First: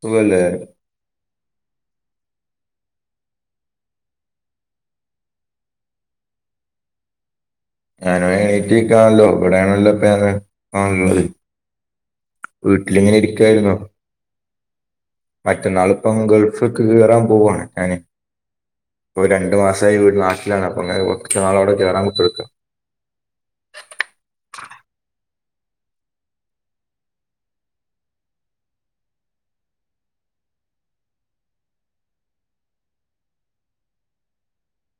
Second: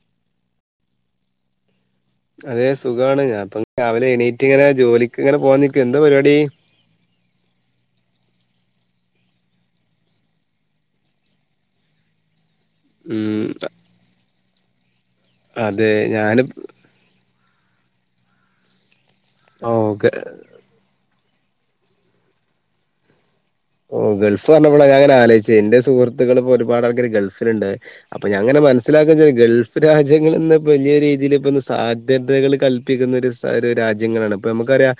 സുഖല്ലേ അതെ സുഖാണ് ഞാൻപ്പോ രാവിലെ എണീറ്റ് ഇങ്ങനെ ജോലിക്ക് ഇങ്ങനെ പോവാൻ നിക്ക എന്താ പരിപാടി ഞാൻ എണീറ്റക്കാണല്ലോ ഇവിടെയാണല്ലോ ഇപ്പ ഞാനുള്ളത് വീട്ടിൽ ഇങ്ങനെ ഉം ഇരിക്കുവായിരുന്നു അതെ മറ്റന്നാളുപ്പം ഞാന് ഗൾഫക്ക് കയറാൻ പോവാണ് ഞാൻ രണ്ടു ഓ മാസമായി ഗ- വീട് നാട്ടിലാണ് അപ്പൊ അങ്ങനെ നാളോടെ കയറാൻ ഓ ഗൾഫ് പറഞ്ഞപ്പോളാ ഞാനിങ്ങനെ ആലോചിച്ച് എന്റെ സുഹൃത്തുക്കളിപ്പോ ഒരുപാട് ആൾക്കാര് ഗൾഫിലുണ്ട് അപ്പൊ ഞാങ്ങിനെ മനസ്സിലാക്ക ഗൾഫ് രാജ്യങ്ങളിന്ന് വലിയ രീതിയിൽ ഇപ്പൊ സാധ്യതകൾ കൽപ്പിക്കുന്ന രാജ്യങ്ങളാണ് ഇപ്പൊ നമുക്കറിയാം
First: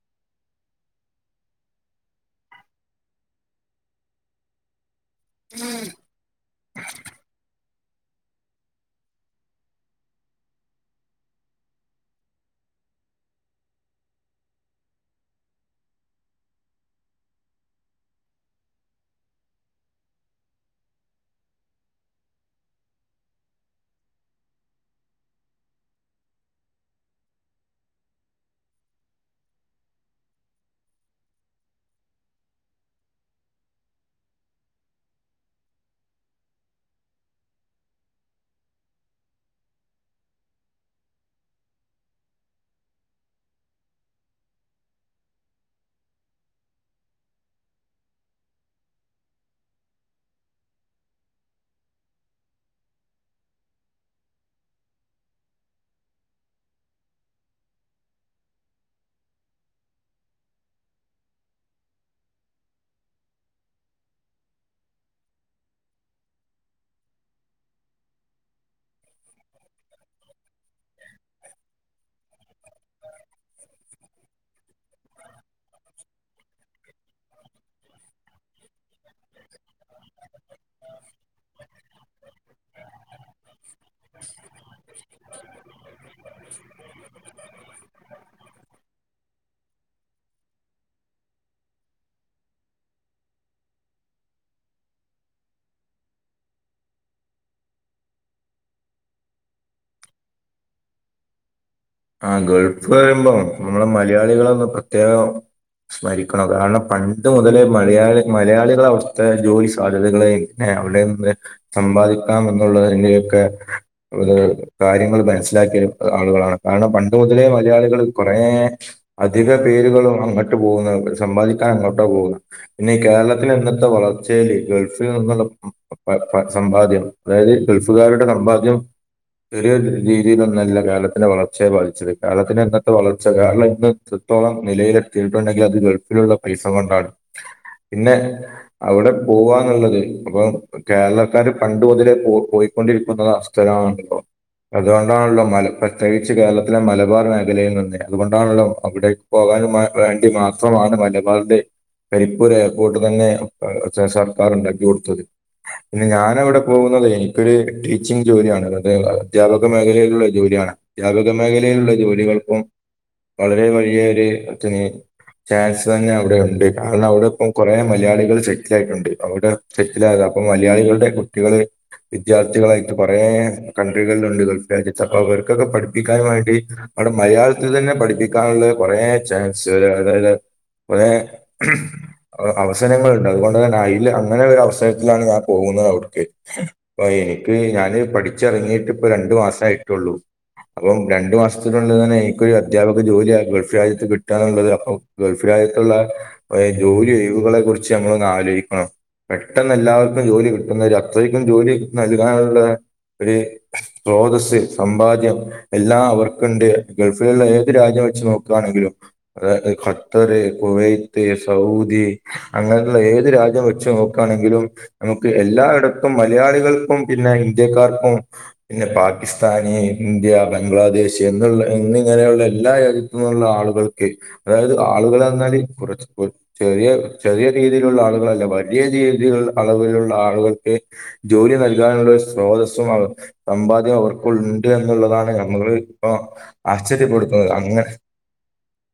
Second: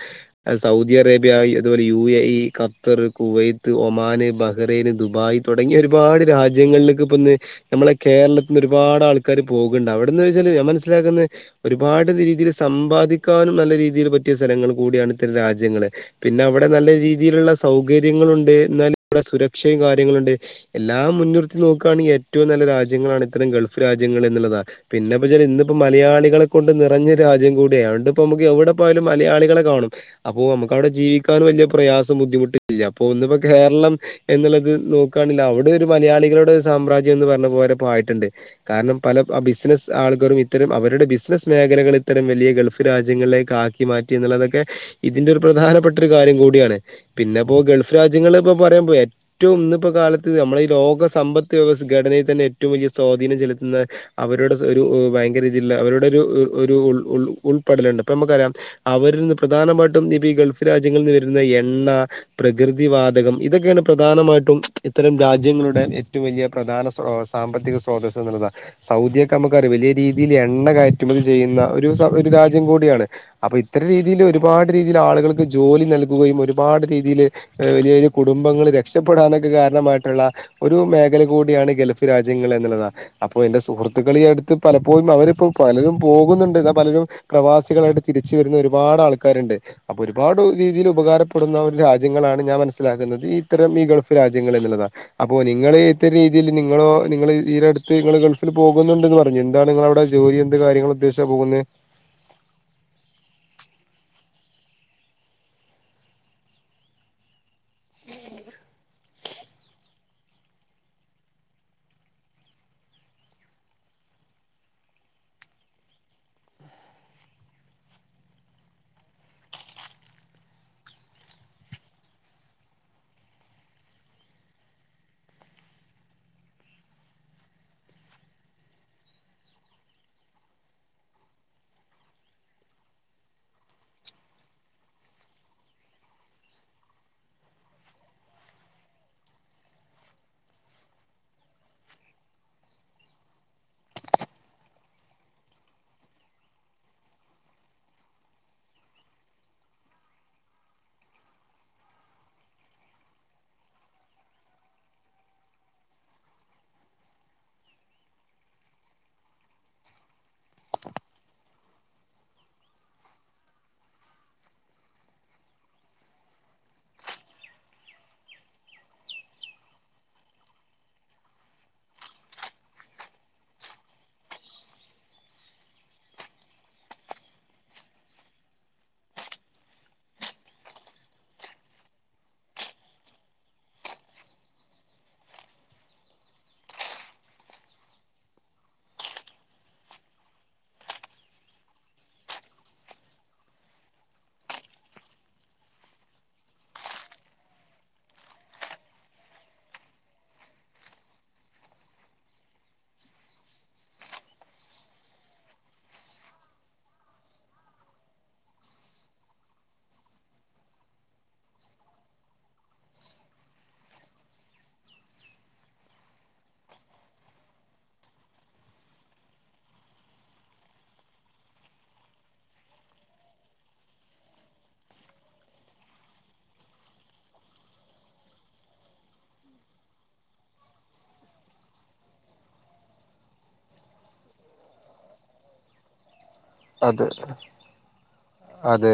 സൗദി അറേബ്യ അതുപോലെ U A E Qatar Kuwait Oman Bahrain Dubai തുടങ്ങിയ ഒരുപാട് രാജ്യങ്ങളിൽക്ക് ഇപ്പന്ന് നമ്മളെ കേരളത്തിന്ന് ഒരുപാട് ആൾക്കാാര് പോകിണ്ട് അവിടെന്ന് വെച്ചാല് ഞാൻ മനസിലാക്കുന്നെ ഒരുപാട് രീതിൽ സമ്പാദിക്കാനും നല്ല രീതീല്‌ പറ്റിയ സ്ഥലങ്ങൾ കൂടിയാണ് ഇത്തരം രാജ്യങ്ങള്. പിന്നെ അവടെ നല്ല രീതിയിലുള്ള സൗകര്യങ്ങളു തേ ഇന്നാലും ഇവടെ സുരക്ഷയും കാര്യങ്ങളുണ്ട്. എല്ലാം മുൻനിർത്തി നോക്കാണെ ഏറ്റവും നല്ല രാജ്യങ്ങളാണ് ഇത്തറീം ഗൾഫ് രാജ്യങ്ങള് എന്ന്ള്ളതാ പിന്നെപ്പൊ ഇജ്ജറി ഇന്ന്പ്പോ മലയാളികളെ കൊണ്ട് നിറഞ്ഞ രാജ്യം കൂടിയാ അവോണ്ട്പ്പമ്മക്ക് എവിടെ പോയാലും മലയാളികളെ കാണും അപ്പോ അമ്മക്കവിടെ ജീവിക്കാൻ വെല്ല്യാ പ്രയാസും ബുദ്ധിമുട്ടില്ല അപ്പോ ഇന്ന്പ്പോ കേരളം എന്ന്ള്ളത് നോക്കാണ് ലാ അവിടെ ഒരു മലയാളികളുടെ സാമ്രാജ്യം എന്ന് പറ്ഞ്ഞ പോലേപ്പം ആയിട്ട്ണ്ട് കാരണം പല ആഹ് ബിസിനസ്സ് ആള്ക്കാരും ഇത്തരം അവരുടെ ബിസിനസ് മേഖലകള് ഇത്തരം വലിയ ഗൾഫ് രാജ്യങ്ങളിലേ കാക്കി മാറ്റി എന്ന്ള്ളതൊക്കെ ഇതിന്റെ ഒരു പ്രധാനപ്പെട്ട ഒരു കാര്യം കൂടിയാണ് പിന്നെപ്പോ ഗൾഫ് രാ ജ്യങ്ങള്പ്പോ പറിമ്പോഴെ ഏറ്റവും ഇന്ന്പ്പോ കാലത്ത് നമ്മളെ ഈ ലോക സമ്പത്ത് വ്യവസ് ഘടനയിൽ തന്നെ ഏറ്റവും വലിയ സ്വാ അധീനം ചെലത്തുന്ന അവരുടെ സ് ഒരു ഭയങ്കര [unintelligible] അവരുടെ രു ഒ ഒരു ഉൾ ഉൾ ഉൾപ്പെടല്ണ്ട്പ്പൊ നമ്മക്കറിയാം അവരില്ന്ന് പ്രധാനമായിട്ടും ദിപീ ഗൾഫ് രാജ്യങ്ങള്ന്ന് വരുന്ന എണ്ണ പ്രകൃ ധി വാതകം ഇതൊക്കെയാണ് പ്രധാനമായിട്ടും ഇത്തരം രാജ്യങ്ങളുടെ ഏറ്റവും വലിയ പ്രധാന സാമ്പത്തിക സോധ സദ്രത സൗദിയൊക്കെ നമുക്കറിയാം വലിയ രീതിയിൽ എണ്ണ കയറ്റുമതി ചെയ്യുന്ന ഒരു സ രാ രാജ്യം കൂടിയാണ് അപ്പൊ ഇത്തരം രീതിയിൽ ഒരുപാട് രീതിയിൽ ആളുകൾക്ക് ജോലി നൽകുകയും ഒരുപാട് രീതീല് വെലിയ വെലിയ കുടുംബങ്ങള് രക് രക്ഷപ്പെടാനൊക്കെ കാരണമായിട്ടുള്ള ഒരു മേഖല കൂടിയാണ് ഗൾഫ് രാജ്യങ്ങള് ങ്ങള്ത അപ്പൊ എന്റെ സുഹൃ ത്തുക്കൾ അടുത്ത് പലപ്പോഴും അവരിപ്പോ പലരും പോകുന്നുണ്ട് എന്നാൽ പലരും പ്രവാസികളായിട്ട് തിരിച്ച് വരുന്ന ഒരുപാ ട് ആൾക്കാരുണ്ട് അപ്പൊ ഒരുപാട് രീതിയിൽ ഉപകാരപ്പെടുന്ന രാജ്യങ്ങളാണ് ഞാൻ മനസ്സിലാക്കുന്നത് ഇത്തരം ഈ ഗൾഫ് രാജ്യങ്ങൾ എന്നുള്ളത അപ്പൊ നിങ്ങൾ ഇത്തരം രീതിയിൽ നിങ്ങളോ നിങ്ങള് തീരെടുത്ത് നിങ്ങള് ഗൾഫിൽ പോകുന്നുണ്ടെന്ന് പറഞ്ഞു എന്താണ് നിങ്ങള അവിടെ ജോലി എന്ത് കാര്യങ്ങൾ ഉദ്ദേശിച്ച പോകുന്നെ? ആഹ് ഗൾഫ് പറയുമ്പോ നമ്മളെ മലയാളികളന്ന് പ്രത്യേകം സ്മരിക്കണം കാരണം പണ്ട് മുതലെ മലയാളി മലയാളികൾ അവസ്ഥ ജോലി സാധ്യതകളെ അവിടെന്ന് സമ്പാദിക്കാം എന്നുള്ളതിന്റൊക്കെ കാര്യങ്ങൾ മനസ്സിലാ ക്കിയ ആളുകളാണ്. കാരണം പണ്ട് മുതലേ മലയാളികൾ കുറേ അധിക പേരുകളും അങ്ങോട്ട് പോകുന്ന സമ്പാദിക്ക അങ്ങോട്ടോ പോവുന്ന് പിന്നെ ഈ കേരളത്തില് ഇന്നത്തെ വളർച്ചെല് ഗൾഫിൽ നിന്നുള്ള പ പ സമ്പാദ്യം അതായത് ഗൾഫുകാരുടെ സമ്പാദ്യം ചെറിയ രീതിയിലൊന്നല്ല കേരളത്തിന്റെ വളർ ച്ചയെ ബധിച്ചത് കേരളത്തിന് ഇന്നത്തെ വളർച്ച കേരള ഇന്ന് എത്രത്തോളം നിലയിലെത്തിയിട്ടുണ്ടെങ്കിൽ അത് ഗൾഫിലുള്ള പ്രി സമണ്ടാട്. പിന്നെ അവിടെ പോവാന്നുള്ളത് അപ്പം കേരളക്കാർ പണ്ട് മുതലെ പോ പോയി കൊണ്ടിരിക്കുന്ന സ്ഥലമാണ് ഇപ്പോ അതുകൊണ്ടാണല്ലോ മല പ്രത്യേക ച്ച് കേരളത്തിലെ മലബാർ മേഖലയിൽ നിന്നെ അതുകൊണ്ടാണല്ലോ അവിടേക്ക് പോകാനും വേണ്ടി മാത്രമാണ് മല മൾടെ കരിപ്പൂർ എയർപോർട്ട് തന്നെ സർക്കാർ ഉണ്ടാക്കി കൊടുത്തത്. പിന്നെ ഞാനവിടെ പോകുന്നത് എനിക്കൊരു ടീച്ചിങ് ജോലിയാണ് അ അധ്യാപക മേഖലയിലുള്ള ജോലിയാണ്. അധ്യാപക മേഖലയിലുള്ള ജോലികൾപ്പം വളരെ വലിയ ഒരു [unintelligible] ചാൻസ് തന്നെ അവിടെ ഒണ്ട്. കാരണം അവിടെ ഇപ്പം കൊറേ മലയാളികൾ സെറ്റിലായിട്ടുണ്ട് അവിടെ സെറ്റിൽ ആകാം അപ്പൊ മലയാളികളുടെ കുട്ടികള് വിദ്യാർത്ഥികളായിട്ട് കുറേ കൺട്രികളിലുണ്ട് ഗൾഫ് രാജ്യത്തൊക്കെ. അവർക്കൊക്കെ പഠി പ്പിക്കൻ വേണ്ടി അവിടെ മലയാളത്തിൽ തന്നെ പഠിപ്പിക്കാനുള്ള കുറേ ചാൻസ് അതായത് കുറേ അ അവസരങ്ങളുണ്ട്. അതുകൊണ്ട് തന്നെ അയിൽ അങ്ങനെ ഒരു അവസരത്തിലാണ് ഞാൻ പോകുന്നത് അവിടുക്ക് അപ്പെ നിക്ക് ഞാന് പഠിച്ചെറങ്ങിട്ട് ഇപ്പ രണ്ടു മാസായിട്ടുള്ളൂ. അപ്പം രണ്ടു മാസത്തിനുള്ളിൽ തന്നെ എനിക്കൊരു അധ്യാപക ജോലി ആ ഗൾഫ് രാജ്യത്ത് കിട്ടുകാന്നുള്ളത് അപ്പം ഗൾഫ് രാ ജ്യത്തുള്ള ജോലി ഒഴിവുകളെ കുറിച്ച് നമ്മളൊന്ന് ആലോചിക്കണം. പെട്ടെന്ന് എല്ലാവർക്കും ജോലി കിട്ടുന്ന അത്രയ്ക്കും ജോലി നൽകാനുള്ള ഒരു സ്രോതസ്സ് സമ്പാദ്യം എല്ലാം അവർക്കുണ്ട്. ഗൾഫിലുള്ള ഏത് രാജ്യം വെച്ച് നോക്കുവാണെങ്കിലും അത് ഖത്തറ് കുവൈത്ത്, സൗദി അങ്ങനെയുള്ള ഏത് രാജ്യം വെച്ച് നോക്കുവാണെങ്കിലും നമുക്ക് എ എല്ലായിടത്തും മലയാളികൾക്കും പിന്നെ ഇന്ത്യക്കാർക്കും പിന്നെ പാക്കിസ്ഥാന്, ഇ ന്ത്യ, ബംഗ്ലാദേശ് എന്നുള്ള എന്നിങ്ങനെയുള്ള എല്ലാ രാജ്യത്തു നിന്നുള്ള ആളുകൾക്ക് അതായത് ആളുക ളെന്നാല് കുറച്ച് ചെറിയ ചെറിയ രീതിയിലുള്ള ആളുകളല്ല വലിയ രീതിയിലുള്ള അളവിലുള്ള ആളുകൾക്ക് ജോലി നൽകാനുള്ള സ്രോതസ്സും അവർ സമ്പാദ്യവും അവർക്കുണ്ട് എ ന്നുള്ളതാണ് നമ്മളെ ഇപ്പൊ അതെ ആശ്ചര്യപ്പെടുത്തുന്നത് അങ്ങനെ അതെ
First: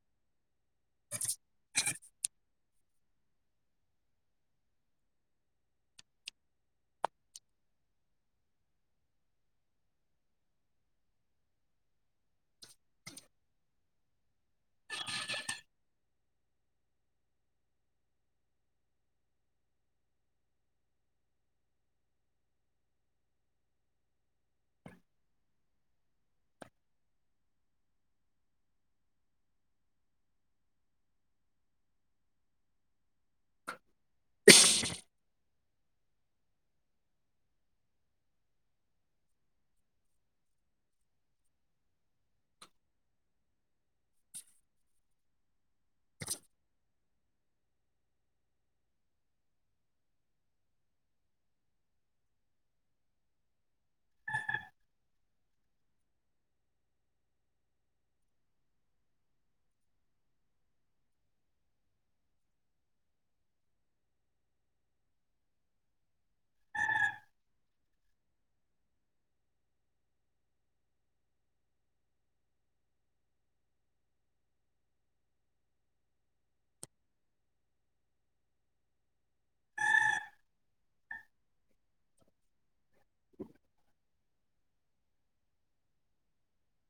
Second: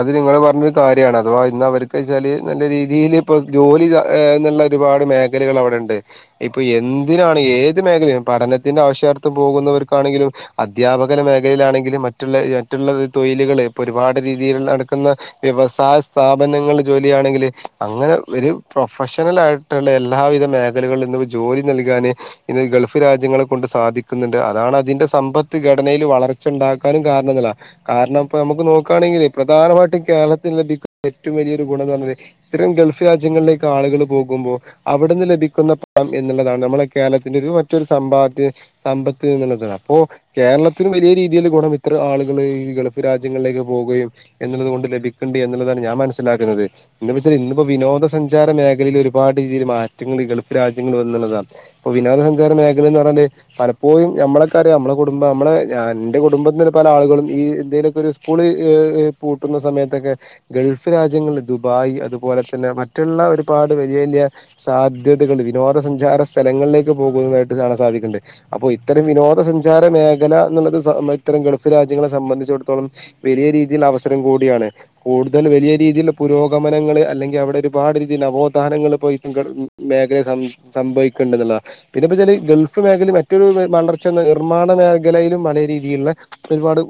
അത് നിങ്ങള് പറഞ്ഞത് കാര്യാണ് അഥവാ ഇന്ന വർക്ക്‌ന്ന് വെച്ചാല് നല്ല രീതിയിൽ ഇപ്പൊ ജോലി എന്നുള്ള ഒരുപാട് മേഖലകൾ അവിടെ ഉണ്ട് ഇപ്പൊ എന്തിനാണ് ഏത് മേഖലയും പഠനത്തിന്റെ ആവശ്യാർത്ഥം പോകുന്നവർക്കാണെങ്കിലും അധ്യാപകര മേഖലയിലാണെ ങ്കിലും മറ്റുള്ള മറ്റുള്ള തൊയിലുകൾ ഇപ്പൊ ഒരുപാട് രീ തിയിൽ നടക്കുന്ന വ്യവസായ സ്ഥാപനങ്ങളിൽ ജോലിയാണെങ്കിൽ അങ്ങനെ ഒരു പ്രൊഫഷണൽ ആയിട്ടുള്ള എല്ലാവിധ മേഖലകളിലും ഇന്ന് ജോലി നൽകാന് ഇന്ന് ഗൾഫ് രാജ്യങ്ങളെ കൊണ്ട് സാധിക്കുന്നുണ്ട്. അതാണ് അതിന്റെ സമ്പത്ത് ഘടനയിൽ വളർച്ച ഇണ്ടാക്കാനും കാരണിങ്ങളാ കാരണം ഇപ്പ നമുക്ക് നോക്കുകയാണെങ്കിൽ- പ്രധാനമായിട്ടും കേരളത്തിന് ലഭിക്കുന്ന ഏറ്റവും വലിയൊരു ഗുണം എന്ന് പറഞ്ഞാ ഇത്തരം ഗൾഫ് രാജ്യങ്ങളിലേക്ക് ആളുകൾ പോകും നോക്കുമ്പോൾ അവിടുന്ന് ലഭിക്കുന്ന പണം എന്നുള്ളതാണ് നമ്മളുടെ കേരളത്തിന്റെ ഒരു മറ്റൊരു സമ്പാദ്യ സാമ്പത്ത- ഇങ്ങനെ തരാം അപ്പോ കേരളത്തിന് വലിയ രീതിയിൽ ഗുണം ഇത്ര ആളുകൾ ഈ ഗൾഫ് രാജ്യങ്ങളിലേക്ക് പോവുകയും- എന്നുള്ളത് കൊണ്ട് ലഭിക്കണ്ടി എന്നുള്ളതാണ് ഞാൻ മനസ്സിലാക്കുന്നത് എന്ന് വെച്ചാൽ ഇന്നിപ്പോ വിനോദസഞ്ചാര മേഖലയിൽ ഒരുപാട്- രീതിയിൽ മാറ്റങ്ങൾ ഗൾഫ് രാജ്യങ്ങൾ വന്നുയെന്നുള്ളതാ ഇപ്പൊ വിനോദസഞ്ചാര മേഖല എന്ന് പറഞ്ഞാല് പലപ്പോഴും- നമ്മളെക്കാര് നമ്മളെ കുടുംബം നമ്മള് ഞാൻ എന്റെ കുടുംബത്തി പല ആളുകളും ഈ എന്തെേലുമൊക്ക ഒരു സ്കൂളി - പൂട്ടുന്ന സമയത്തൊക്കെ ഗൾഫ് രാജ്യങ്ങളിൽ ദുബായ് അതുപോലെ തന്നെ മറ്റുള്ള ഒരുപാട് വലിയ വലിയ- സാധ്യതകൾ വിനോദസഞ്ചാര സ്ഥലങ്ങളിലേക്ക് പോകുന്നതായിട്ട് കാണാൻ സാധിക്കുന്നുണ്ട് അപ്പോ ഇത്തരം വിനോ - വിനോദസഞ്ചാര മേഖല എന്നുള്ളത് ഇത്തരം ഗൾഫ് രാജ്യങ്ങളെ സംബന്ധിച്ചിടത്തോളം വലിയ രീതിയിൽ അവസ് - രം കൂടിയാണ് കൂടുതൽ വലിയ രീതിയിൽ പുരോഗമനങ്ങള് അല്ലെങ്കി അവിടെ ഒരുപാട് രീതിയിൽ നവോദാനങ്ങളും- [unintelligible] മേഖലെ സംഭവിക്കണ്ട എന്നുള്ളതാ പിന്നെ ഇപ്പൊ വെച്ചാല് ഗൾഫ് മേഖലയിൽ മറ്റൊരു- പക്ഷെ നിർമ്മാണ മേഖലയിലും പല രീതിയിലുള്ള ഒരുപാട്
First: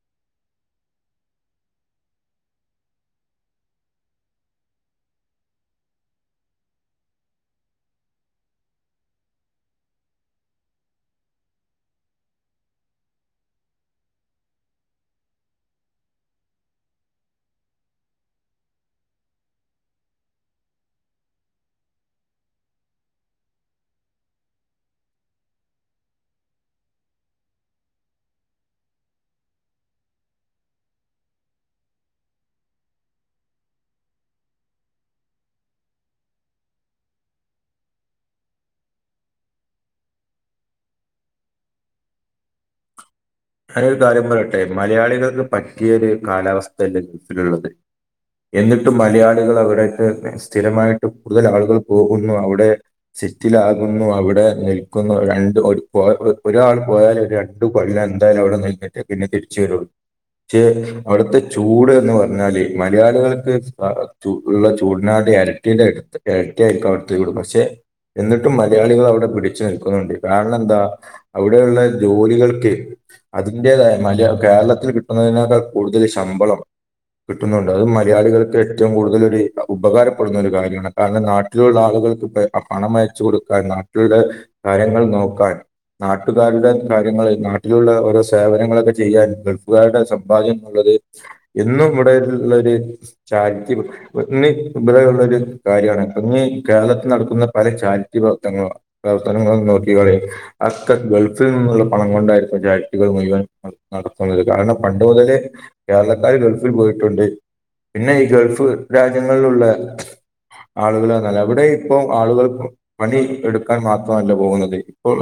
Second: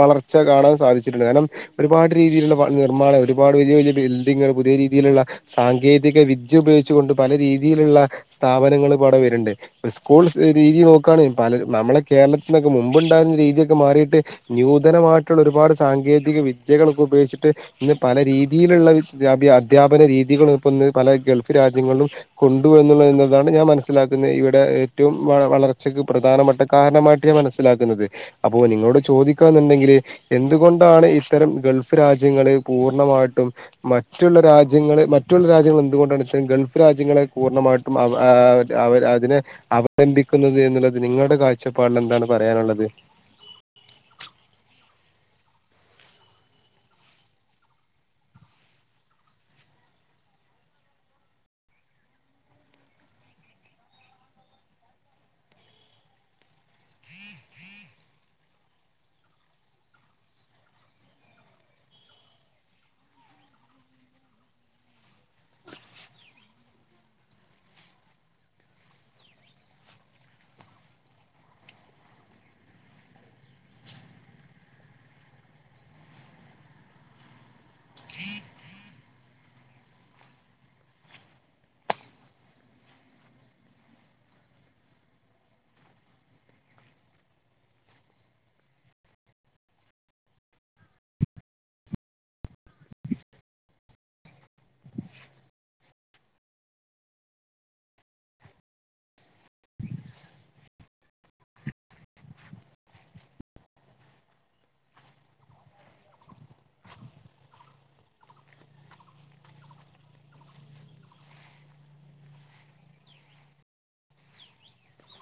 വളർച്ച കാണാൻ സാധിച്ചിട്ടുണ്ട് കാരണം- ഒരുപാട് രീതിയിലുള്ള നിർമ്മാണം ഒരുപാട് വലിയ വലിയ ബിൽഡിങ്ങൾ പുതിയ രീതിയിലുള്ള സാങ്കേതിക വി ഉപയോഗിച്ചൊണ്ട് പല രീതിയിലുള്ള സ്ഥാപനങ്ങൾ അവിടെ വരുണുണ്ട് സ്കൂൾ രീതി നോക്കുകയാണ് ബ - നമ്മളെ കേരളത്തിന് മുമ്പോടകുന്ന രീതിയൊക്കെ മാറിയിട്ട് ന്യൂതനമായിട്ടുള്ള ഒരുപാട് സാങ്കെതി - വിദ്യകളൊക്കെ ഉപയോഗിച്ചിട്ട് ഇന്ന് പല രീതിയിലുള്ള വിദ്യ അധ്യാപന രീതികളും ഇപ്പ ഇ പല ഗൾഫ് രാജ്യങ്ങളിലും കൊണ്ടു എന്നുള്ള എന്നതാണ് ഞാൻ മനസ്സിലാക്കുന്നത് ഇവിടെ ഏറ്റവും വളർച്ചക്ക് പ്ര പ്രധാനപ്പെട്ട കാരണമായിട്ട ഞാൻ മനസ്സിലാക്കുന്നത് അപ്പോ നിങ്ങളോട് ചോദിക്കാന്നുണ്ടെങ്കിൽ എന്തുകൊണ്ടാണ്- ഇത്തരം ഗൾഫ് രാജ്യങ്ങള് പൂർണ്ണമായിട്ടും മറ്റുള്ള രാജ്യങ്ങള് മറ്റുള്ള രാജ്യങ്ങൾ എന്തുകൊണ്ടാണ്- ഗൾഫ് രാജ്യങ്ങള് പൂർണ്ണമായിട്ടും അവ ആ ആ അവ അതിനെ അവലംബിക്കുന്നത് എന്നുള്ളത് നിങ്ങൾ- നിങ്ങടെ കാഴ്ചപ്പാടിൽ എന്താണ് പറയാനുള്ളത് ഞാനോരു കാര്യം പറയട്ടെ മലയാളികൾക്ക് പറ്റിയ ഒരു കാലാവസ്ഥയല്ലേ ഗൾഫിലുള്ളത് എന്നിട്ടും മലയാളികള് അവിടൊക്കെ സ്ഥിരമായിട്ട് കൂടുതൽ ആളുകൾ പോകുന്നു അവിടെ സെറ്റിലാകുന്നു അവിടെ നിൽക്കുന്നു രണ്ട് ഒരു ഒരു ഒ പോ ഒരാൾ പോയാൽ രണ്ടു കൊല്ലം- എന്തായാലും അവിടെ നിന്നിട്ട് പിന്നെ തിരിച്ച് വരുള്ളൂ. ക്ഷെ അവിടുത്തെ ചൂട് എന്ന് പറഞ്ഞാല് മലയാളികൾക്ക് അഹ് ചു ഇള്ള ചൂടിനാ ന്റെ എരട്ടീന്റെ എടുത്ത് എരട്ടിയായിരിക്കും അവിടുത്ത ചൂട് പക്ഷെ എന്നിട്ടും മലയാളികൾ അവിടെ പിടിച്ചു നിൽക്കുന്നുണ്ട് കാരണം എന്താ അവിടെയുള്ള ജോലികൾക്ക് അതിന്റേതായ മല കേരളത്തിൽ കിട്ടുന്നതിനേക്കാൾ കൂടുതല് ശമ്പളം കിട്ടുന്നുണ്ട് അതു മലയാളികൾക്ക് ഏറ്റവും കൂടുതൽ ഒരു ഉപകാരപ്പെടുന്ന ഒരു കാര്യമാണ് കാരണം നാട്ടിലുള്ള ആളു കൾക്കിപ്പ അ പണം അയച്ചു കൊടുക്കാൻ നാട്ടിലെ കാര്യങ്ങൾ നോക്കാൻ നാട്ടുകാരുടെ കാര്യങ്ങളെ നാ ട്ടിലുള്ള ഓരോ സേവനങ്ങളൊക്കെ ചെയ്യാൻ ഗൾഫുകാരുടെ സമ്പാദ്യമുള്ളത് ഇന്നും ഇവിടെ ഇത് ഇള്ള ചാരിറ്റി [unintelligible] കാര്യമാണ് ഇന്നീ കേരളത്തിൽ നടക്കുന്ന പ ല ചാരിറ്റി പ്രവർത്തനങ്ങളുവാ പ്രവർത്തനങ്ങള് ഇങ്ങള് നോക്കി കോളി അക്ക ഗൾഫിൽ നിന്നുള്ള പണം കൊണ്ടായിരു ന്നു ചാരിറ്റികൾ മുഴുവൻ നടത്തുന്നത് കാരണം പണ്ട് മുതലേ കേരളക്കാര് ഗൾഫിൽ പോയിട്ടുണ്ട്. പിന്നെ ഈ ഗൾഫ് രാജ്യങ്ങളിലുള്ള ആളുകളാ നല്ല അവിടെ ഇപ്പം ആളുകൾ പണി എടുക്കാൻ മാത്രമല്ല പോകുന്നത് ഇപ്പോൾ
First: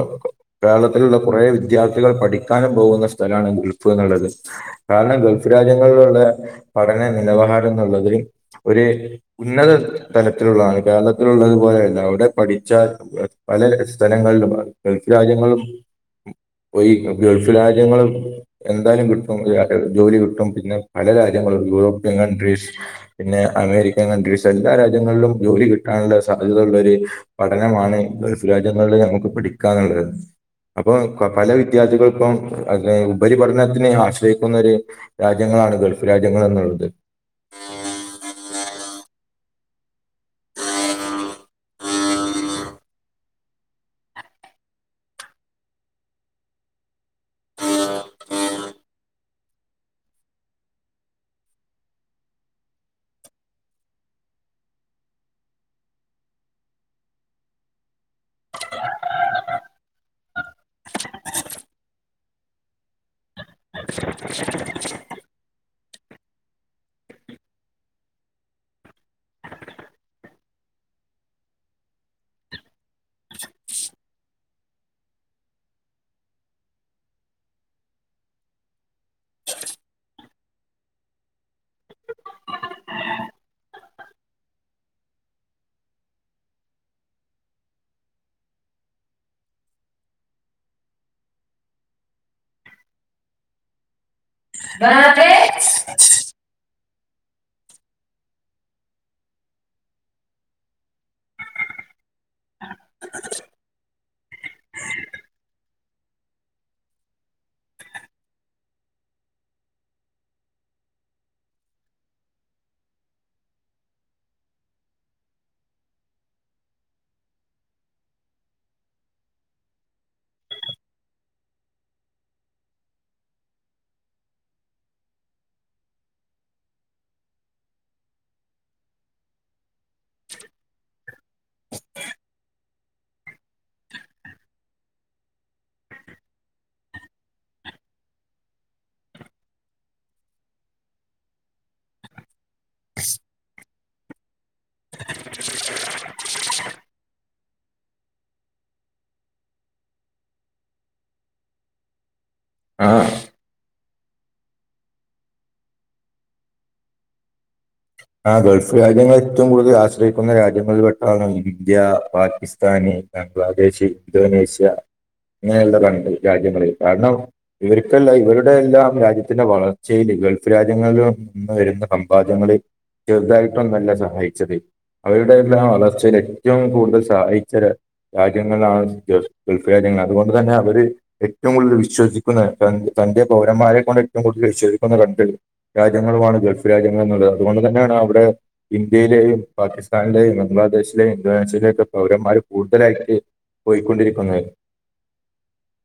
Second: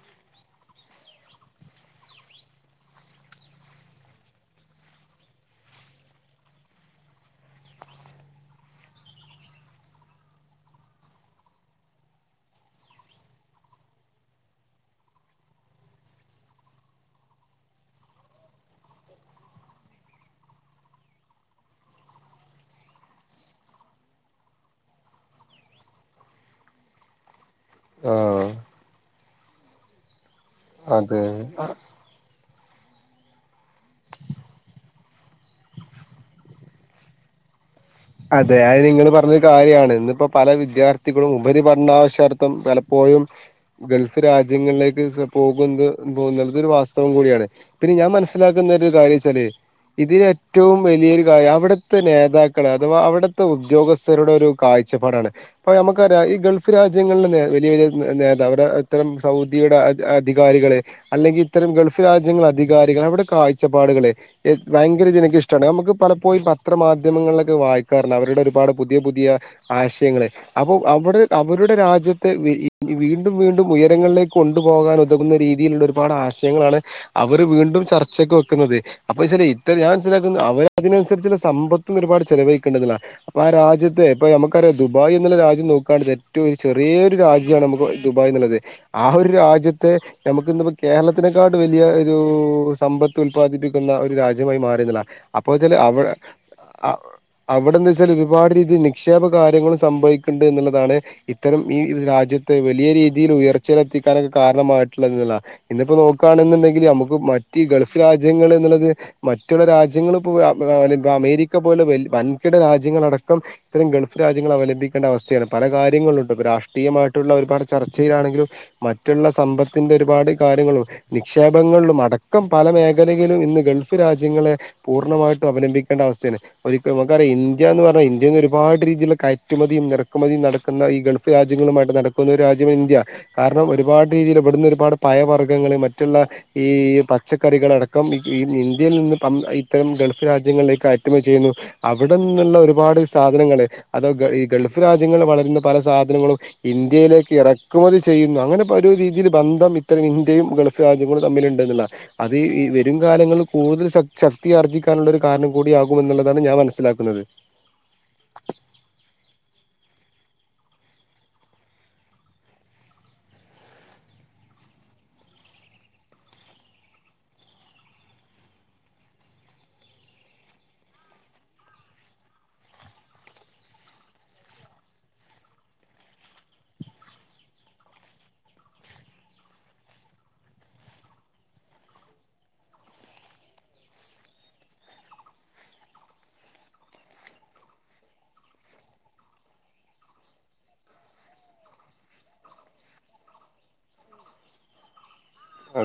കേരളത്തിലുള്ള കുറ വിദ്യാർത്ഥ പഠിക്കാനും പോകുന്ന സ്ഥലമാണ് ഗൾഫ് എന്നുള്ളത് കാരണം ഗൾഫ് രാജ്യങ്ങളില് ള്ള നിലവാരം ന്നുള്ളതിൽ ഒര് ഉന്നത തലത്തിലുള്ളതാണ് കേരളത്തിലുള്ളതു പോലെയല്ല അവിടെ പഠിച്ച പല സ്ഥലങ്ങളിലും ഗൾഫ് രാജ്യങ്ങളിലും പോയി ഗൾഫ് രാജ്യങ്ങൾ എന്തായാലും കിട്ടും ജോലി കിട്ടും പിന്നെ പല രാജ്യങ്ങളും യൂറോപ്യൻ കൺട്രീസ് പിന്നെ അമേരിക്കൻ കൺട്രീസ് എല്ലാ രാജ്യങ്ങളിലും ജോലി കിട്ടാനുള്ള സാധ്യതകള ള്ളൊര് പഠനമാണ് ഗ്ഫു ആഹ് രാജ്യങ്ങളിൽ നമുക്ക് പഠിക്കാ ന്നുള്ളത് അപ്പൊ അതെ കൊ പല വിദ്യാർത്ഥികൾ ഇപ്പം അ ഉപരിപഠനത്തിനന് ആശ്രയിക്കുന്നൊ രു രാജ്യങ്ങളാണ് ഗൾഫ് രാജ്യങ്ങൾ എന്നുള്ളത് ആ [inaudible] അതെ അത് നിങ്ങൾ പറഞ്ഞൊരു കാര്യമാണ് ഇന്നിപ്പോ പല വിദ്യാർത്ഥികളും ഉപരിപഠനാവശ്യാർത്ഥം പലപ്പോലും ഗൾഫ് രാജ്യങ്ങളിലേക് പോകുന്നത് പോവുന്ന ഇതൊരു വാസ്തവം കൂടി ആണ് മനസ്സിലാക്കുന്ന കാര്യം ച്ചാൽ ഇതി ഏറ്റവും വലിയൊരു കാര്യം അവിടുത്തെ നേതാക്കള അഥവാ അവിടുത്തെ ഉദ്യോഗസ്ഥരുടെ ഒരു കാഴ്ചപ്പാടാണ് അപ്പൊ നമുക്കറിയ ഈ ഗൾഫ് രാജ്യങ്ങളിൽ വലിയ വലിയ നേത അവ ഇത്തരം സൗദിയുടെ അധ് അധികാരികളെ അല്ലെങ്കിൽ ഇത്തരം ഗൾഫ് രാജ്യങ്ങൾ അധികാരി ടെ കാഴ്ചപ്പാഡ്കൾ ഭയങ്കര ജന ഇഷ്ടമാണ് നമുക്ക് പലപ്പോഴും പത്ര മാധ്യമങ്ങളില വായിക്കാറ അവരുടെ ഒരുപാട് പുതിയ പുതിയ ആശയങ്ങൾ അപ്പൊ അവ അവരുടെ രാജ്യത്ത് വീണ്ടും വീണ്ടും ഉയരങ്ങളിലേക്ക് കൊണ്ടു പോകാൻ ഉതകുന്ന രീതിയിലുള്ള ഒരുപാട് ആശയങ്ങളാണ് അവർ വീണ്ടും ചർച്ചക്കെ വെക്കുന്നത് അപ്പൊ ഇ ഞൻ മനസിലാക്കുന്നു അവരതിനനുസരിച്ചുള്ള സമ്പത്തും ഒരുപാട് ചെലവഴിക്കേണ്ടതാണ് അപ്പൊ ആ രാജ്യത്തെ ഇപ്പൊ നമുക്കറിയാം ദുബായ് എന്നുള്ള രാജ്യം നോക്കുക ഏറ്റവും ചെറിയരു രാജ്യ രാജ്യമാണ് നമുക്ക് ദുബായ് എന്നുള്ളത് ആ ഒരു രാജ്യത്തെ നമുക്ക് കേരളത്തിനെക്കാ വലിയ ഒരു സമ്പത്ത് ഉല്പാദിപ്പിക്കുന്ന ഒരു രാജ്യമായി മാറി ന്നള്ളതാണ് അവിടെന്ത വെച്ചാൽ ഒരുപാട് രീതിയിൽ നിക്ഷേപ കാര്യങ്ങൾ സംഭവിക്കണ്ട് എന്നുള്ളതാണ് ഇത്തരം ഈ രാജ്യത്തെ വലിയ രീതിയിൽ ഉയർച്ചയിലെത്തിക്കാനൊക്കെ കാരണമായിട്ടുള്ളുള്ള ഇന്നിപ്പോ നോക്കുകയാണെന്നുണ്ടെങ്കിൽ നമുക്ക് മറ്റ് ഗൾഫ് രാജ്യങ്ങൾ എന്നുള്ളത് മറ്റുള്ള രാജ്യങ്ങളൾ ഇപ്പോ അമേരിക്ക പോലെ വ വൻകിട രാജ്യങ്ങളടക്കം ഇത്തരം ഗൾഫ് രാജ്യങ്ങൾ അവലംബിക്കേണ്ട അവസ്ഥയാണ് പല കാര്യങ്ങളിലുണ്ട് ഇപ്പോ രാഷ്ട്രീയമായിട്ട് മറ്റുള്ള ഒരുപാട് ചർച്ചയിലാണെങ്കിലും മറ്റുള്ള സമ്പത്തിന്റെ ഒരുപാട് കാര്യങ്ങളും നിക്ഷേപങ്ങളിലും അടക്കം പല മേഖലയിലും ഇന്ന് ഗൾഫ് രാജ്യങ്ങളെ പൂർണ്ണമായിട്ടും അവലംബിക്കേണ്ട അവസ്ഥയാണ് ഒ നമുക്കറിയാം ഇന്ത്യ എന്ന് പറഞ്ഞൽ ഇന്ത്യയിന്ന് ഒരുപാട് രീതിയിലുള്ളയുമതിയും നിറക്കുമതിയും നടക്കുന്ന ഈ ഗൾഫ് രാജ്യങ്ങളുമായി നടക്കുന്ന ഒരു രാജ്യമാണ് ഇന്ത്യ കാരണം ഒരുപാട് രീതിയിൽ ഇവിടുന്ന ഒരുപാട് പഴവർഗങ്ങൾ മറ്റുള്ള ഈ ഈ പച്ചക്കറികളടക്കംഈ ഇന്ത്യയിൽ നിന്ന് ഇത്തരം ഗൾഫ് രാജ്യങ്ങളിലേക്ക്യറ്റുമ ചെയ്യുന്നു അവിടെ നിന്നുള്ള ഒരുപാട് സാധനങ്ങള്ൾ അതോ ഗൾഫ് രാജ്യങ്ങളിൽ വളരുന്ന പല സാധനങ്ങളും ഇന്ത്യയിലേക്ക് ഇറ ആക്കുമതി ചെയ്യുന്നു അങ്ങനെ പല രീതിയിൽ ബന്ധം ഇത്തരം ഇന്ത്യയും ഗൾഫ് രാജ്യങ്ങളും തമ്മിലുണ്ടെന്നുള്ള അത് ഈ ആ വരും കാലങ്ങിൽ കൂടുതൽ ശക്തിയാർജിക്കാനുള്ള ഒരു കാരണം കൂടിയകുമെന്നുള്ളതാണ് ഞാൻ മനസ്സില ചിലാക്കണുന്നത് ആ ഗൾഫ് രാജ്യങ്ങൾ ഏറ്റവും കൂടുതൽ ആശ്രയിക്കുന്ന രാജ്യങ്ങളിൽ പെട്ടാണ് ഇന്ത്യ പാകിസ്ഥാന് ബംഗ്ലാദേശ് ഇന്തോനേഷ്യ അങ്ങ കണ്ട് രാജ്യം പറയ കാരണം ഇവർക്കല്ലാം ഇവരുടെ എല്ലാം രാജ്യത്തിന്റെ വളർച്ചൽ ഗൾഫ് രാജ്യങ്ങളിൽ നിന്ന് വരുന്ന സമ്പാദങ്ങളെ ചെറുതായിട്ടൊന്നല്ല സഹായിച്ചത് അവരുടെ എല്ലാം വളർച്ചയിൽ ഏറ്റവും കൂടുതൽ സഹച്ച രാജ്യങ്ങളിലാണ് ഗൾഫ് രാജ്യങ്ങൾ അതുകൊണ്ട് തന്നെ അവര് ഏറ്റവും കൂടുതൽ വിശ്വസിക്കുന്ന തന്റെ പൗരന്മാരെ കൊൊണ്ട് ഏറ്റവും കൂടുതൽ വിശോധിക്കുന്ന രണ്ട് രാജ്യങ്ങളുമാണ് ഗൾഫ് രാജ്യങ്ങളുള്ളത് അതുകൊണ്ട് തന്നെ അവിടെ ഇന്ത്യയിലെയും പാകിസ്ഥാനിലെയും ബംഗ്ലാദേശിലെയും ഇന്തോനാഷലെയ ഒക്കെ പൗരന്മാർ കൂടു ലാക്കി പോയിക്കൊണ്ടിരിക്കുന്നത് ആ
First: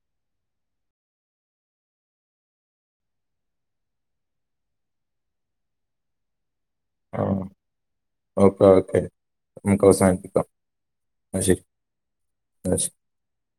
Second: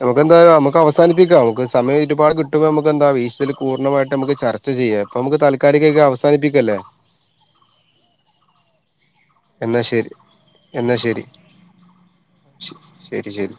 നമുക്ക്െന്താ നമു അവാനപ്പിക്കാം നമു സമയ ഒരുപാ കിട്ടുമ്പോ നമുക്ക് എന്താ വശൽ പൂർണ്ണമായിട്ട് നമ ചർച്ച ചെയ്യാം അപ്പൊ നമുക്ക് തൽക്കാലികൊക്ക അവസാനിപ്പിക്കുംല്ലേ ആ ഓക്കെ ഓക്കെ എന്നാ നമുക്ക് ശരി അവസാനിപ്പിക്കാം എന്നാ ശരി ശരി ശരി